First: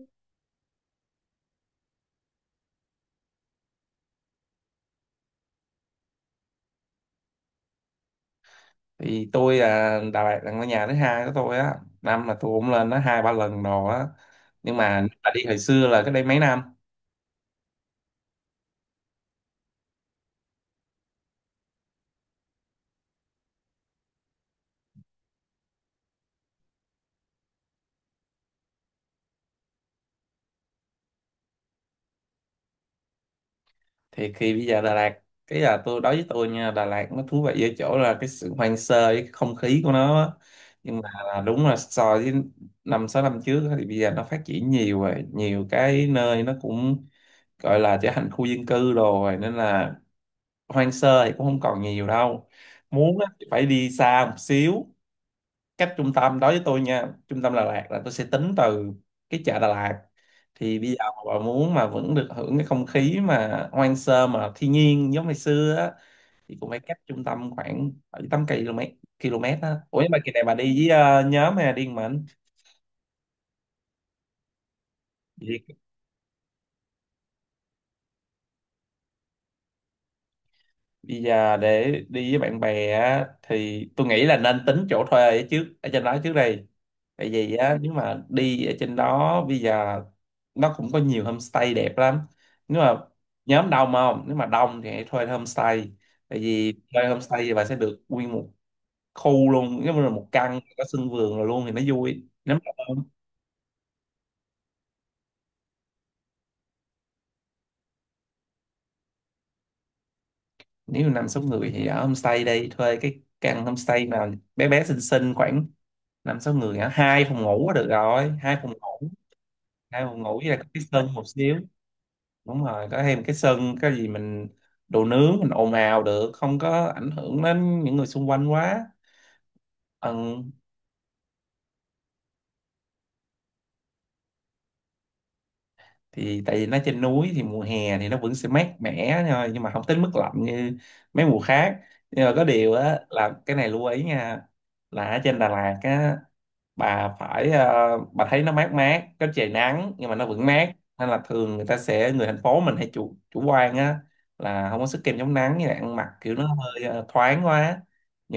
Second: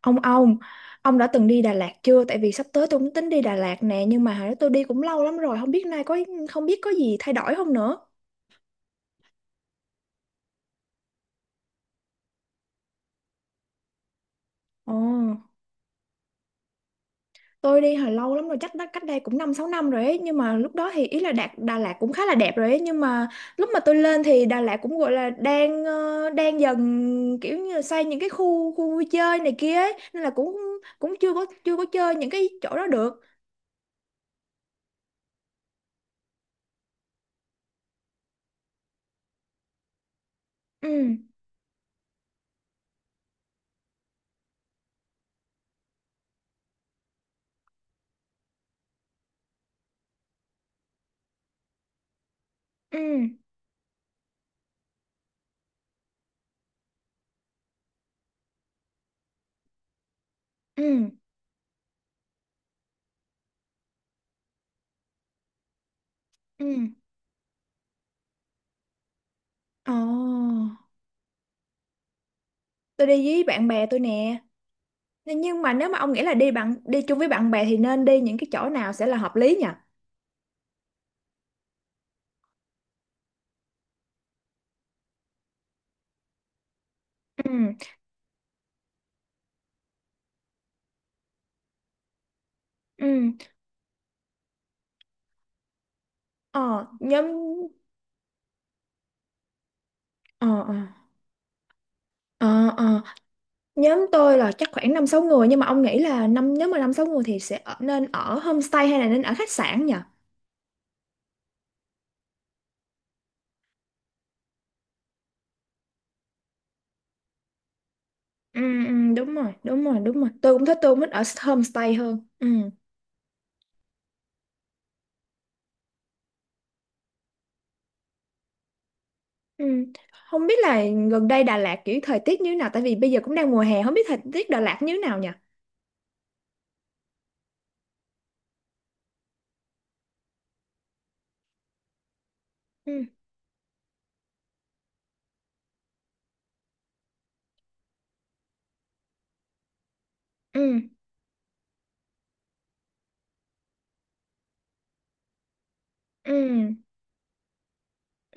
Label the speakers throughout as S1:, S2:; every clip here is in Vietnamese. S1: Ông ông, ông đã từng đi Đà Lạt chưa? Tại vì sắp tới tôi cũng tính đi Đà Lạt nè, nhưng mà hồi đó tôi đi cũng lâu lắm rồi, không biết có gì thay đổi không nữa.
S2: Thì tôi là Đà Lạt là ngôi nhà thứ hai của tôi á, năm là tôi cũng lên nó 2-3 lần rồi á, nhưng
S1: Ồ,
S2: mà nếu mà đi hồi xưa là cách đây mấy năm.
S1: tôi đi hồi lâu lắm rồi, chắc đã cách đây cũng 5-6 năm rồi ấy, nhưng mà lúc đó thì ý là Đà Lạt cũng khá là đẹp rồi ấy, nhưng mà lúc mà tôi lên thì Đà Lạt cũng gọi là đang dần kiểu như là xây những cái khu khu vui chơi này kia ấy, nên là cũng cũng chưa có chơi những cái chỗ đó được.
S2: Thì khi bây giờ Đà Lạt cái là tôi, đối với tôi nha, Đà Lạt nó thú vị ở chỗ là cái sự hoang sơ với cái không khí của nó á. Nhưng mà
S1: Ừ,
S2: là đúng là so với 5-6 năm trước á thì bây giờ nó phát triển nhiều rồi, nhiều cái nơi nó cũng gọi là trở thành khu dân cư rồi nên là hoang sơ thì cũng không còn nhiều đâu,
S1: ừ,
S2: muốn á thì phải đi xa một xíu. Cách trung tâm, đối với tôi nha, trung tâm Đà Lạt là tôi sẽ tính từ cái chợ Đà Lạt. Thì bây giờ
S1: ừ,
S2: mà bà muốn mà vẫn được hưởng cái không khí mà hoang sơ mà thiên nhiên giống ngày xưa á, thì cũng
S1: ừ.
S2: phải cách trung tâm khoảng 7 8 km km á.
S1: Ồ.
S2: Ủa nhưng mà kỳ này bà đi với nhóm hay là đi một mình?
S1: Tôi đi với bạn bè tôi nè. Nhưng mà nếu mà ông nghĩ là đi chung với bạn bè thì nên đi những cái chỗ nào sẽ là hợp lý nhỉ?
S2: Bây giờ để đi với bạn bè á, thì tôi nghĩ là nên tính chỗ thuê ở trước ở trên đó trước đây, tại vì
S1: Ừ,
S2: á nếu mà đi ở trên đó bây giờ nó cũng có nhiều homestay đẹp lắm. Nếu mà
S1: ừ,
S2: nhóm đông không, nếu mà đông thì hãy thuê homestay, tại vì
S1: ờ,
S2: thuê
S1: nhóm,
S2: homestay thì bà sẽ được nguyên một khu luôn, giống như là một
S1: ờ,
S2: căn
S1: ờ,
S2: có sân vườn rồi luôn thì nó vui nếu mà
S1: ờ, ờ.
S2: đông.
S1: Nhóm tôi là chắc khoảng 5-6 người, nhưng mà ông nghĩ là nếu mà 5-6 người thì nên ở homestay hay là nên ở khách sạn nhỉ?
S2: Nếu mà 5-6 người thì ở homestay, đây thuê cái căn homestay nào bé bé xinh xinh khoảng 5-6 người hả, hai phòng ngủ là được rồi, hai
S1: Ừ,
S2: phòng
S1: ừ,
S2: ngủ.
S1: đúng rồi, đúng rồi,
S2: Hai
S1: đúng
S2: phòng
S1: rồi,
S2: ngủ với
S1: tôi
S2: lại có
S1: cũng thích
S2: cái
S1: tôi cũng thích
S2: sân một
S1: ở
S2: xíu,
S1: homestay hơn. Ừ,
S2: đúng rồi, có thêm cái sân cái gì mình đồ nướng mình ồn ào được, không có ảnh hưởng đến những người xung quanh quá.
S1: ừ,
S2: Ừ.
S1: không biết là gần đây Đà Lạt kiểu thời tiết như thế nào, tại vì bây giờ cũng đang mùa hè, không biết thời tiết Đà Lạt như thế nào nhỉ?
S2: Thì tại vì nó trên núi thì mùa hè thì nó vẫn sẽ mát mẻ thôi, nhưng mà không tới mức lạnh như mấy mùa khác. Nhưng mà có điều á
S1: Ừ,
S2: là cái này lưu ý nha, là ở trên Đà Lạt á, bà phải bà thấy nó mát mát có trời nắng nhưng mà nó vẫn mát,
S1: ừ,
S2: nên là thường người ta sẽ, người thành phố mình hay chủ chủ quan á, là không có sức kem chống nắng, như là ăn mặc kiểu nó
S1: ừ,
S2: hơi thoáng quá.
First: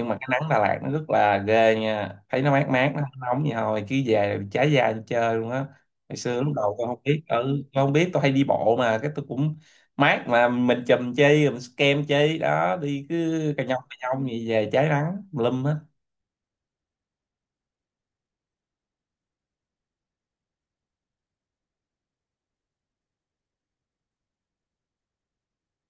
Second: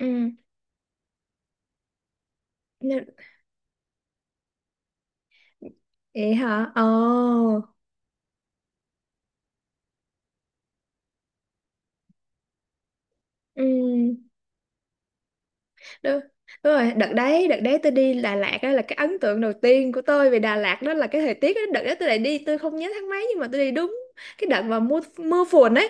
S1: ừ.
S2: mà cái nắng Đà Lạt nó rất là ghê nha, thấy nó mát mát nó
S1: Nên-
S2: không nóng gì thôi, cứ về là bị cháy da đi chơi luôn á. Ngày
S1: Vậy
S2: xưa lúc
S1: hả?
S2: đầu tôi không biết,
S1: Ồ.
S2: tôi hay đi bộ mà cái tôi cũng mát mà mình chùm chi mình sức kem chi đó, đi cứ
S1: Ừ.
S2: cà nhông gì về cháy nắng lum
S1: Đúng, đúng rồi, đợt đấy tôi đi Đà Lạt đó là cái ấn tượng đầu tiên của tôi về Đà Lạt đó là cái thời tiết đó. Đợt đó tôi lại đi, tôi không nhớ tháng mấy, nhưng mà tôi đi đúng cái đợt mà mưa mưa phùn ấy.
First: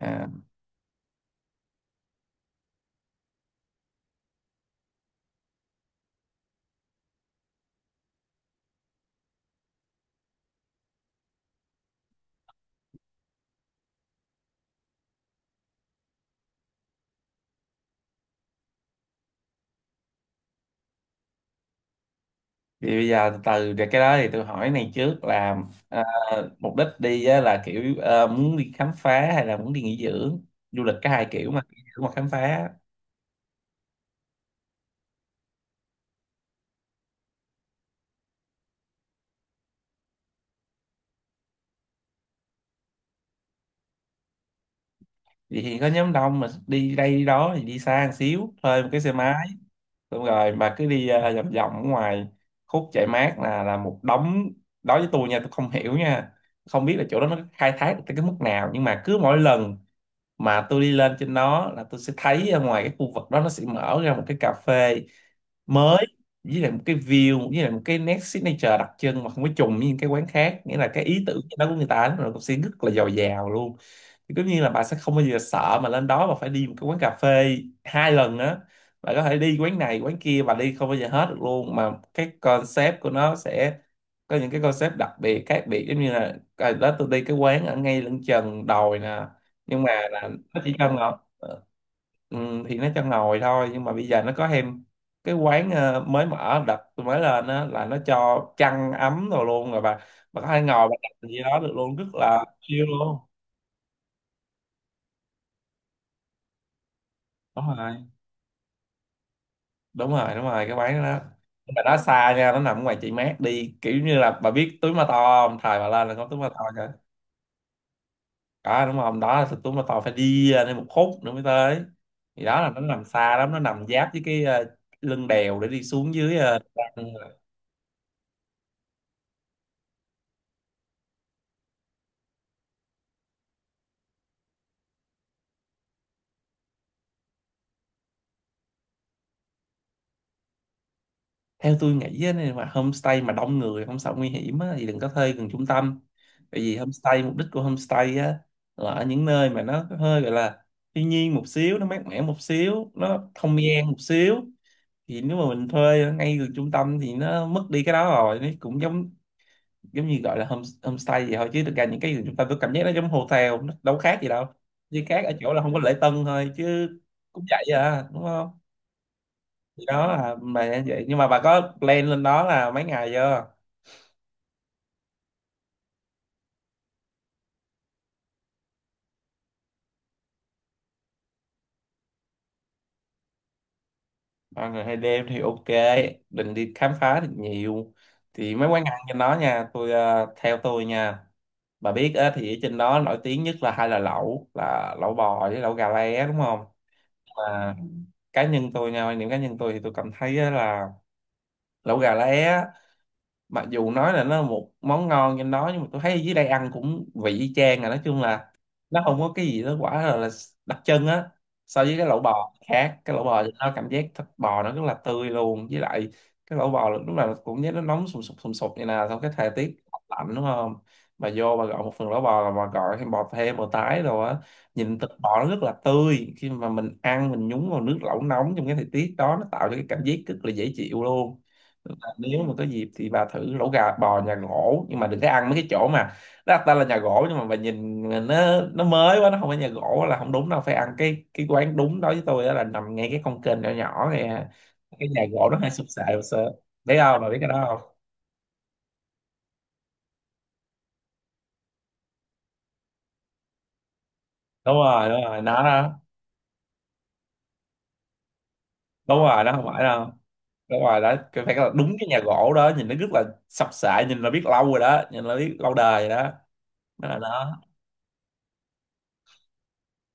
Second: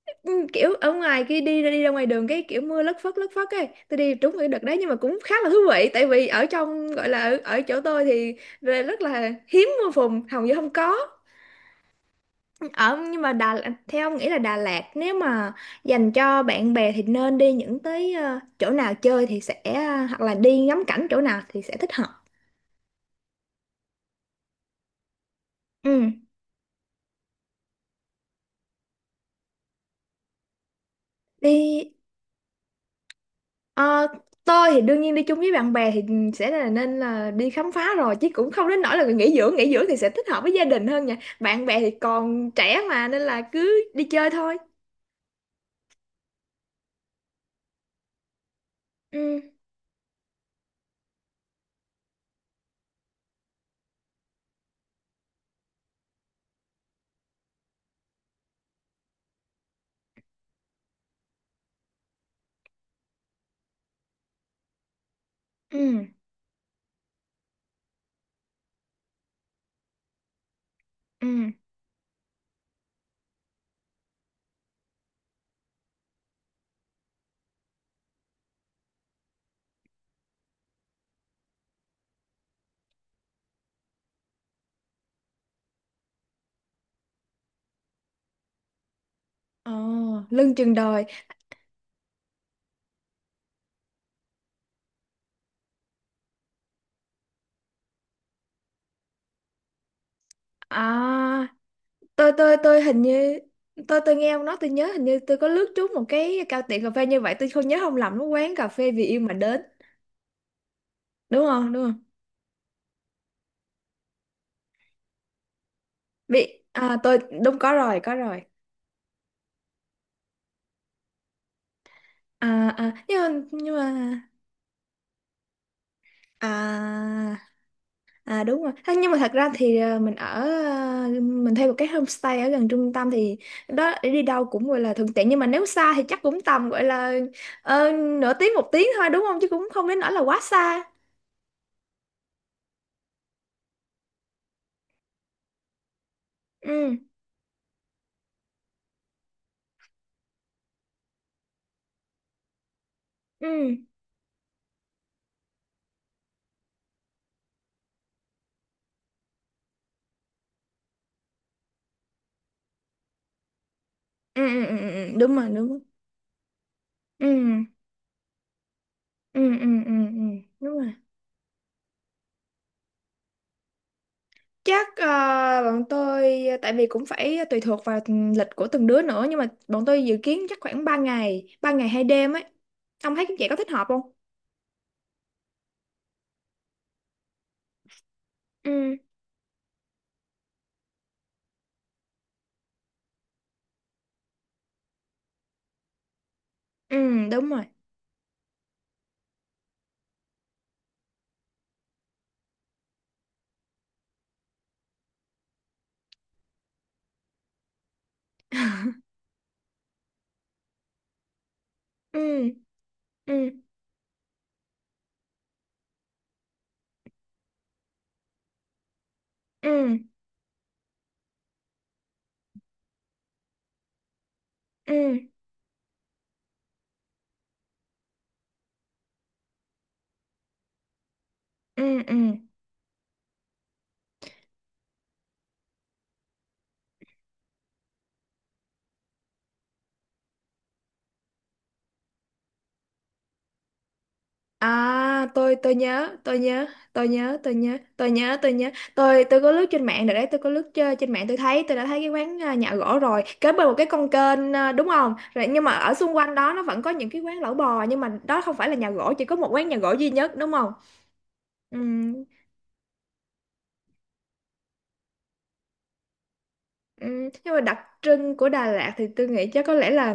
S2: hết.
S1: Ừ, kiểu ở ngoài kia đi ra ngoài đường cái kiểu mưa lất phất ấy, tôi đi trúng cái đợt đấy, nhưng mà cũng khá là thú vị tại vì ở trong gọi là ở chỗ tôi thì rất là hiếm mưa phùn, hầu như không có. Ở nhưng mà Đà Theo ông nghĩ là Đà Lạt nếu mà dành cho bạn bè thì nên đi những tới ờ, chỗ nào chơi thì hoặc là đi ngắm cảnh chỗ nào thì sẽ thích hợp?
S2: Thì bây giờ từ từ để cái đó thì tôi hỏi này trước là, à,
S1: Ừ,
S2: mục đích đi á, là kiểu muốn đi khám phá hay là muốn đi nghỉ dưỡng? Du lịch có hai kiểu mà, nghỉ
S1: đi
S2: dưỡng hoặc khám phá.
S1: ờ, tôi thì đương nhiên đi chung với bạn bè thì sẽ là nên là đi khám phá rồi, chứ cũng không đến nỗi là nghỉ dưỡng. Nghỉ dưỡng thì sẽ thích hợp với gia đình hơn nha, bạn bè thì còn trẻ mà, nên là cứ đi chơi thôi.
S2: Vậy thì có nhóm đông mà đi đây đi đó thì đi xa một xíu thuê một cái xe
S1: Ừ,
S2: máy, xong rồi mà cứ đi vòng vòng ở ngoài, khúc chạy mát là một đống. Đối với tôi nha, tôi không hiểu nha, không biết là chỗ đó nó khai thác được tới cái mức nào, nhưng mà cứ mỗi lần mà tôi đi lên trên đó là tôi sẽ thấy ở ngoài cái khu vực đó nó sẽ mở ra một cái cà phê
S1: ừ,
S2: mới, với lại một cái view, với lại một cái nét signature đặc trưng mà không có trùng với những cái quán khác, nghĩa là cái ý
S1: ừ,
S2: tưởng đó của người ta nó cũng sẽ rất là giàu giàu luôn. Thì tất nhiên là bà sẽ không bao giờ sợ mà lên đó mà phải đi một cái quán cà phê hai lần á, bà có thể đi quán này quán kia, bà đi không bao giờ hết được luôn, mà cái concept của nó sẽ có những cái concept đặc biệt khác biệt, giống như là à, đó, tôi đi cái quán ở ngay lưng chừng đồi nè,
S1: ờ
S2: nhưng mà là
S1: lưng
S2: nó chỉ
S1: chừng
S2: cho
S1: đời.
S2: ngồi. Ừ, thì nó cho ngồi thôi nhưng mà bây giờ nó có thêm cái quán mới mở đặt tôi mới lên á, là nó cho chăn ấm rồi luôn rồi, bà có thể ngồi bà đặt gì
S1: À,
S2: đó được luôn, rất
S1: tôi
S2: là
S1: tôi tôi
S2: chill
S1: hình
S2: luôn.
S1: như tôi nghe ông nói tôi nhớ, hình như tôi có lướt trúng một cái cao tiệm cà phê như vậy, tôi
S2: Đúng
S1: không nhớ
S2: rồi,
S1: không lầm nó quán cà phê vì yêu mà đến
S2: đúng rồi, đúng rồi, cái quán đó.
S1: đúng không?
S2: Nhưng mà
S1: Đúng
S2: nó
S1: không?
S2: xa nha, nó nằm ngoài chị mát, đi kiểu như là bà biết túi ma to không, thời bà lên là có túi ma to kìa.
S1: Tôi đúng có rồi, có rồi.
S2: Có đúng không, đó là túi ma to, phải đi nên một khúc nữa mới tới. Thì đó là
S1: À,
S2: nó
S1: à,
S2: nằm
S1: nhưng mà
S2: xa lắm, nó
S1: nhưng
S2: nằm giáp
S1: mà
S2: với cái lưng đèo để đi xuống dưới
S1: à, à, đúng rồi. Thế nhưng mà thật ra thì mình thuê một cái homestay ở gần trung tâm thì đó đi đâu cũng gọi là thuận tiện, nhưng mà nếu xa thì chắc cũng tầm gọi là ờ, nửa tiếng một tiếng thôi đúng không, chứ cũng không đến nỗi là quá xa.
S2: theo tôi nghĩ á, nếu mà homestay mà đông người không sợ nguy hiểm á, thì đừng có thuê gần trung tâm. Tại vì
S1: Ừ,
S2: homestay, mục đích của homestay á, là ở những nơi mà nó hơi gọi là thiên nhiên một xíu, nó mát mẻ một xíu, nó
S1: ừ,
S2: không gian một xíu. Thì nếu mà mình thuê ở ngay gần trung tâm thì nó mất đi cái đó rồi, nó cũng giống giống như gọi là home, homestay vậy thôi, chứ thực ra những cái gần trung tâm tôi cảm giác nó giống hotel, nó đâu khác gì
S1: ừ,
S2: đâu,
S1: ừ, ừ, ừ,
S2: chỉ
S1: ừ,
S2: khác ở
S1: đúng rồi,
S2: chỗ là
S1: đúng
S2: không có
S1: rồi.
S2: lễ tân thôi chứ
S1: Ừ,
S2: cũng vậy à, đúng không?
S1: ừ, ừ,
S2: Thì
S1: ừ,
S2: đó
S1: ừ,
S2: là bà
S1: đúng
S2: đã
S1: rồi,
S2: vậy, nhưng mà bà có plan lên đó là mấy ngày chưa?
S1: chắc bọn tôi, tại vì cũng phải tùy thuộc vào lịch của từng đứa nữa, nhưng mà bọn tôi dự kiến chắc khoảng 3 ngày 2 đêm ấy, ông thấy vậy có thích hợp không?
S2: 3 ngày 2 đêm thì ok. Định đi khám phá thì nhiều. Thì mấy quán
S1: Ừ,
S2: ăn trên đó nha, theo tôi nha, bà biết á, thì ở trên đó nổi tiếng nhất là hai là lẩu, là lẩu bò với lẩu gà lá, đúng không?
S1: ừ, đúng rồi.
S2: Mà cá nhân tôi nha, quan điểm cá nhân tôi thì tôi cảm thấy á là lẩu gà lá mặc dù nói là nó là một món ngon trên đó, nhưng mà tôi thấy ở dưới đây ăn cũng vị y chang à, nói chung là nó không có cái gì đó quả là đặc trưng á so với cái lẩu
S1: Ừ,
S2: bò khác. Cái lẩu
S1: ừ,
S2: bò thì nó cảm giác thịt bò nó rất là tươi luôn, với lại cái lẩu bò lúc nào cũng nhớ nó nóng sùng sục như nào trong cái thời
S1: ừ,
S2: tiết lạnh, đúng không? Bà vô bà gọi một phần lẩu bò là bà gọi thêm bò, thêm bò tái rồi á, nhìn thịt
S1: ừ,
S2: bò nó rất là tươi, khi mà mình ăn mình nhúng vào nước lẩu nóng trong cái thời tiết đó, nó tạo cho cái cảm giác rất là dễ chịu luôn. Tức
S1: ừ,
S2: là
S1: ừ.
S2: nếu mà có dịp thì bà thử lẩu gà bò nhà gỗ, nhưng mà đừng có ăn mấy cái chỗ mà nó đặt tên là nhà gỗ nhưng mà bà nhìn nó mới quá, nó không phải nhà gỗ là không đúng đâu. Phải ăn cái quán đúng, đối với tôi đó là nằm ngay cái con kênh nhỏ nhỏ này. Cái nhà
S1: À,
S2: gỗ
S1: tôi
S2: nó hay
S1: tôi
S2: sụp sệ
S1: nhớ,
S2: một
S1: tôi
S2: sơ,
S1: nhớ,
S2: biết
S1: tôi
S2: không, bà biết
S1: nhớ,
S2: cái
S1: tôi
S2: đó
S1: nhớ,
S2: không?
S1: tôi nhớ, tôi nhớ. Tôi có lướt trên mạng rồi đấy, tôi có lướt trên trên mạng tôi thấy, tôi đã thấy cái quán nhà gỗ rồi, kế bên một cái con kênh à,
S2: Đúng
S1: đúng
S2: rồi,
S1: không?
S2: đúng rồi,
S1: Rồi
S2: nó
S1: nhưng mà ở
S2: đó.
S1: xung quanh đó nó vẫn có những cái quán lẩu bò, nhưng mà đó không phải là nhà gỗ,
S2: Đúng
S1: chỉ có
S2: rồi,
S1: một
S2: nó không
S1: quán nhà
S2: phải
S1: gỗ
S2: đâu,
S1: duy nhất đúng không?
S2: đúng rồi, đó cái phải là
S1: Ừ,
S2: đúng cái nhà gỗ đó, nhìn nó rất là sập sệ, nhìn là biết lâu rồi đó, nhìn là biết lâu đời rồi đó,
S1: ừ,
S2: mới là
S1: nhưng
S2: nó.
S1: mà đặc trưng của Đà Lạt thì tôi nghĩ chắc có lẽ là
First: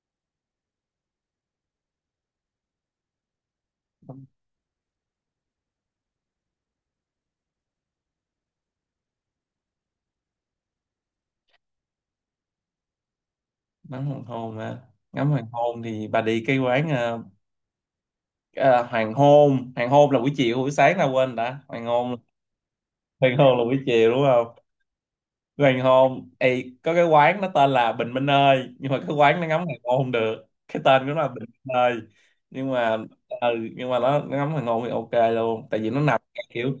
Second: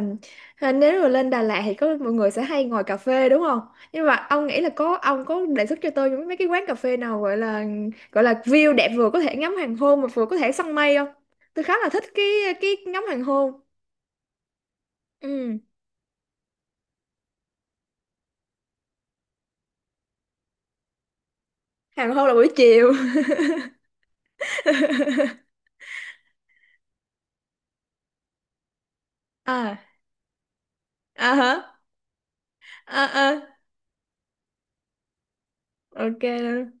S1: nếu mà lên Đà Lạt thì có mọi người sẽ hay ngồi cà phê đúng không? Nhưng mà ông nghĩ là ông có đề xuất cho tôi những mấy cái quán cà phê nào gọi là view đẹp, vừa có thể ngắm hoàng hôn mà vừa có thể săn mây không? Tôi khá là thích cái ngắm hoàng hôn.
S2: Ngắm hoàng hôn mà ngắm hoàng
S1: Ừ,
S2: hôn thì bà đi cái quán à, hoàng hôn, hoàng hôn là buổi chiều, buổi sáng là, quên, đã hoàng
S1: hoàng
S2: hôn,
S1: hôn là buổi chiều.
S2: hoàng hôn là buổi chiều đúng không? Hoàng hôn, Ê, có cái quán nó tên là Bình Minh ơi, nhưng mà cái quán nó ngắm hoàng
S1: À,
S2: hôn không được, cái tên của nó là
S1: à
S2: Bình
S1: hả?
S2: Minh ơi. nhưng mà
S1: À, à,
S2: ừ, nhưng mà nó ngắm hoàng hôn thì ok luôn, tại vì nó nằm
S1: ok.
S2: cái kiểu,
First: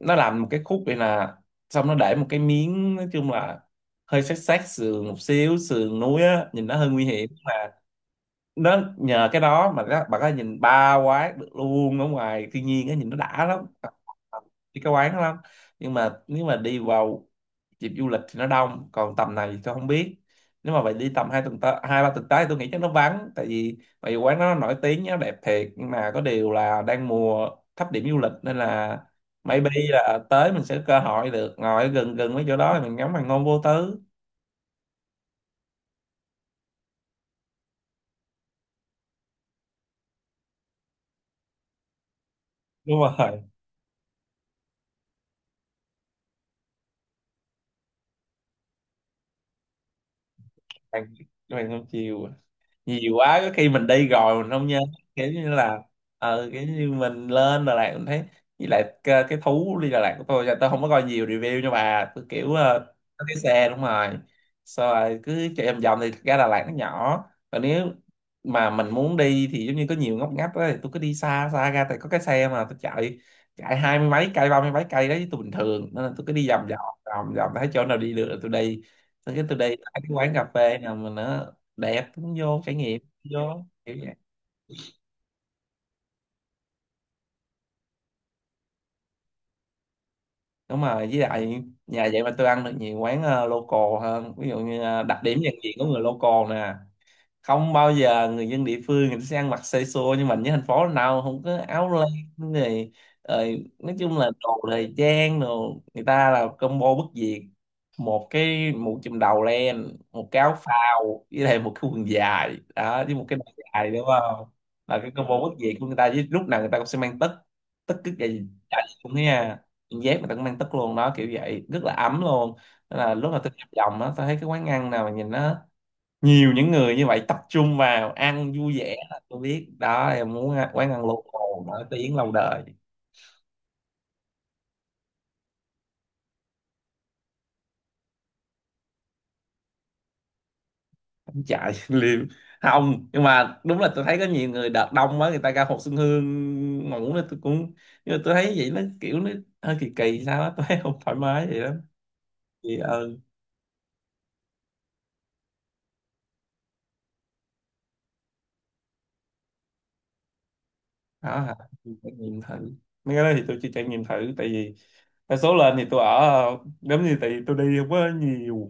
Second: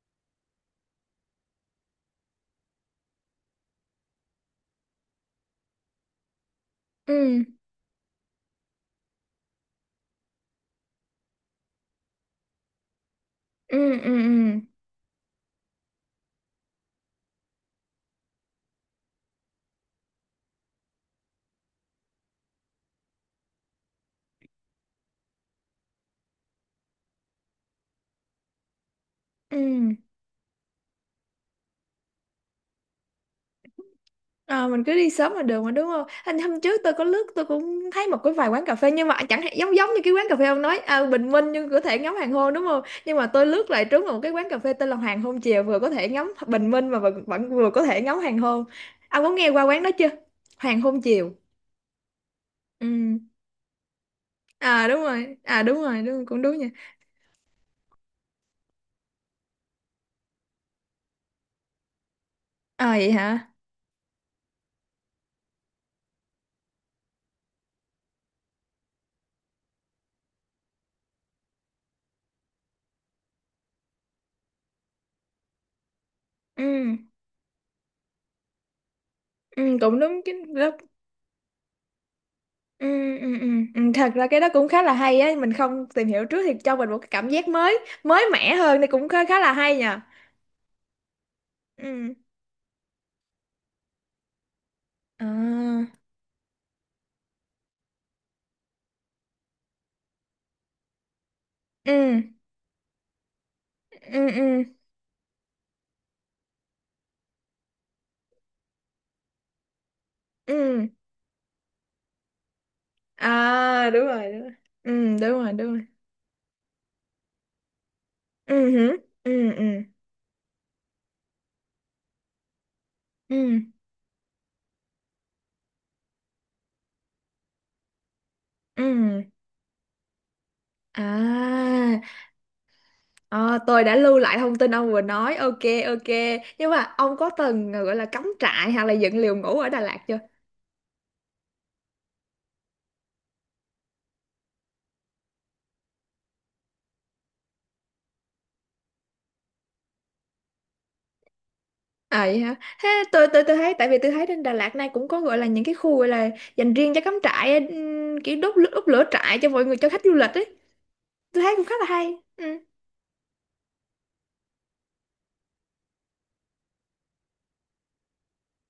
S2: nó làm một cái khúc vậy nè, xong nó để một cái miếng, nói chung là hơi sát sát sườn một xíu, sườn núi á, nhìn nó hơi nguy hiểm.
S1: Ừ,
S2: Nó nhờ cái đó mà các bạn có thể nhìn ba quán được luôn ở ngoài thiên nhiên á, nhìn nó đã lắm.
S1: ừ, ừ, ừ.
S2: Đi cái quán đó lắm. Nhưng mà nếu mà đi vào dịp du lịch thì nó đông, còn tầm này thì tôi không biết. Nếu mà bạn đi tầm 2 tuần tới 2-3 tuần tới thì Tôi nghĩ chắc nó vắng tại vì quán nó nổi tiếng, nó đẹp thiệt, nhưng mà có điều là đang mùa thấp điểm du lịch, nên là maybe
S1: Ừ.
S2: là tới mình sẽ có cơ hội được ngồi gần gần mấy chỗ đó thì mình ngắm hoàng hôn vô tư.
S1: Ờ, mình cứ đi sớm là được mà đúng không? Anh hôm trước tôi có lướt tôi cũng thấy một cái vài quán cà phê, nhưng mà chẳng hạn giống giống như cái quán cà phê ông nói à, bình minh nhưng có thể ngắm hoàng hôn đúng không?
S2: Đúng
S1: Nhưng mà
S2: rồi.
S1: tôi lướt lại trúng vào một cái quán cà phê tên là Hoàng Hôn Chiều, vừa có thể ngắm bình minh mà vẫn vừa có thể ngắm hoàng hôn. Ông có nghe qua quán đó chưa? Hoàng Hôn
S2: bạn
S1: Chiều.
S2: bạn không chiều nhiều
S1: Ừ.
S2: quá, có khi mình đi rồi mình không nhớ.
S1: À đúng
S2: Kiểu
S1: rồi.
S2: như
S1: À đúng
S2: là,
S1: rồi, đúng cũng đúng
S2: kiểu
S1: nha.
S2: như mình lên Đà Lạt mình thấy, với lại cái thú đi Đà Lạt của tôi là tôi không có coi nhiều review, nhưng mà tôi kiểu
S1: À vậy
S2: có cái
S1: hả?
S2: xe, đúng rồi, sau rồi cứ chạy vòng vòng. Thì thực ra Đà Lạt nó nhỏ, còn nếu mà mình muốn đi thì giống như có nhiều ngóc ngách đó, thì tôi cứ đi xa xa ra, tại có cái xe mà tôi chạy, chạy hai mươi mấy cây ba mươi mấy cây đấy tôi bình thường, nên là tôi cứ đi vòng vòng,
S1: Ừ.
S2: vòng vòng, thấy chỗ nào đi được là tôi đi, xong cái tôi đi
S1: Ừ,
S2: tới
S1: cũng
S2: cái
S1: đúng
S2: quán
S1: cái
S2: cà
S1: đó.
S2: phê nào mà nó đẹp cũng vô trải
S1: Ừ,
S2: nghiệm,
S1: ừ, ừ.
S2: vô
S1: Ừ.
S2: kiểu
S1: Thật
S2: vậy.
S1: ra cái đó cũng khá là hay á, mình không tìm hiểu trước thì cho mình một cái cảm giác mới mới mẻ hơn thì cũng khá khá là hay nhờ.
S2: Đúng rồi, với lại nhà
S1: Ừ,
S2: vậy mà tôi ăn được nhiều quán local hơn. Ví dụ như đặc điểm nhận diện của
S1: à,
S2: người local nè, không bao giờ người dân địa phương người ta sẽ ăn mặc xê xô, nhưng mà như thành phố nào không có áo
S1: ừ,
S2: len này, rồi nói chung
S1: ừ,
S2: là đồ
S1: ừ,
S2: thời trang, đồ người ta là combo bất diệt: một cái mũ chùm đầu len, một cái áo
S1: ừ,
S2: phao, với lại một cái quần dài đó, với một cái đai
S1: à,
S2: dài, đúng
S1: đúng rồi, đúng
S2: không?
S1: rồi. Ừ,
S2: Là cái
S1: đúng
S2: combo bất
S1: rồi, đúng
S2: diệt của
S1: rồi.
S2: người ta. Với lúc nào người ta cũng sẽ mang tất, tất cứ cái gì
S1: Ừ
S2: chả gì
S1: hử,
S2: cũng thế
S1: ừ,
S2: nha.
S1: ừ,
S2: Quần dép người ta cũng mang tất luôn đó, kiểu vậy rất là ấm luôn. Nên là lúc mà tôi
S1: ừ,
S2: nhập vòng á, tôi thấy cái quán ăn nào mà nhìn nó nhiều những người như vậy tập trung vào ăn vui vẻ là
S1: ừ,
S2: tôi biết đó, em muốn ăn- quán ăn local nổi
S1: à.
S2: tiếng lâu đời.
S1: Ờ, tôi đã lưu lại thông tin ông vừa nói, ok. Ok, nhưng mà ông có từng gọi là cắm trại hoặc là dựng lều ngủ ở Đà Lạt chưa?
S2: Không chạy liêm. Không, nhưng mà đúng là tôi thấy có nhiều người đợt đông quá người ta ra Hồ Xuân Hương ngủ nên tôi cũng, nhưng mà tôi thấy vậy nó kiểu nó hơi kỳ kỳ sao á tôi thấy không thoải mái vậy lắm.
S1: À vậy hả?
S2: Thì
S1: Thế
S2: ừ.
S1: tôi thấy, tại vì tôi thấy trên Đà Lạt này cũng có gọi là những cái khu gọi là dành riêng cho cắm trại, kiểu đốt lửa trại cho mọi người, cho khách du lịch ấy.
S2: Đó
S1: Tôi thấy
S2: hả?
S1: cũng khá là
S2: Trải
S1: hay.
S2: nghiệm
S1: Ừ.
S2: thử mấy cái đó thì tôi chưa trải nghiệm thử, tại vì đa số lên thì tôi ở giống như, tại vì tôi đi không có nhiều,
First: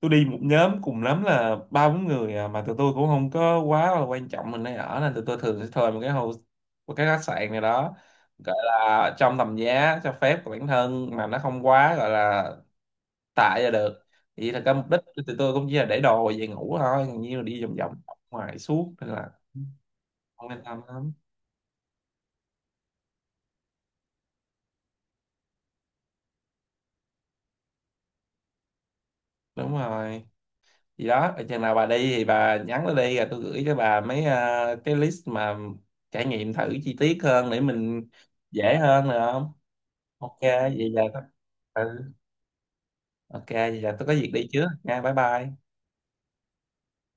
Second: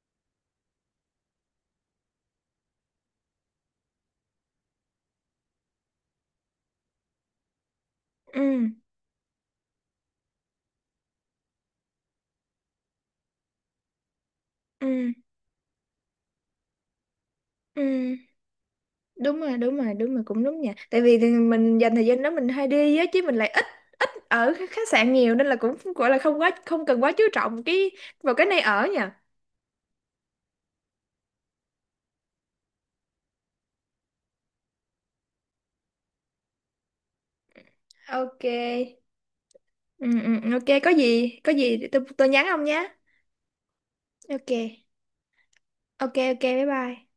S2: tôi đi một nhóm cùng lắm là ba bốn người à, mà tụi tôi cũng không có quá là quan trọng mình nơi ở, nên tụi tôi thường sẽ thuê một cái hồ, một cái khách sạn này đó,
S1: Ừ.
S2: gọi là trong tầm giá cho phép của bản thân mà nó không quá gọi là tệ là được. Thì thật ra mục đích
S1: Ừ.
S2: của tụi tôi cũng chỉ là để đồ về ngủ thôi, còn như là đi vòng vòng
S1: Ừ.
S2: ngoài suốt, nên là
S1: Đúng rồi, đúng rồi, đúng rồi, cũng
S2: không
S1: đúng
S2: yên
S1: nha.
S2: tâm
S1: Tại
S2: lắm.
S1: vì thì mình dành thời gian đó mình hay đi á, chứ mình lại ít ở khách khách sạn nhiều, nên là cũng gọi là không cần quá chú trọng vào cái nơi ở nha.
S2: Đúng rồi, gì đó chừng nào bà đi thì bà nhắn nó đi, rồi tôi gửi cho bà mấy cái list mà trải nghiệm thử chi tiết hơn để mình
S1: Ok.
S2: dễ hơn, được không?
S1: Ừ,
S2: Ok
S1: ừ, ok,
S2: vậy
S1: có
S2: là,
S1: gì, có gì tôi
S2: ừ,
S1: tôi nhắn ông nhé.
S2: ok vậy là tôi có việc đi
S1: Ok.
S2: trước nha, bye bye.
S1: Ok, ok, bye bye.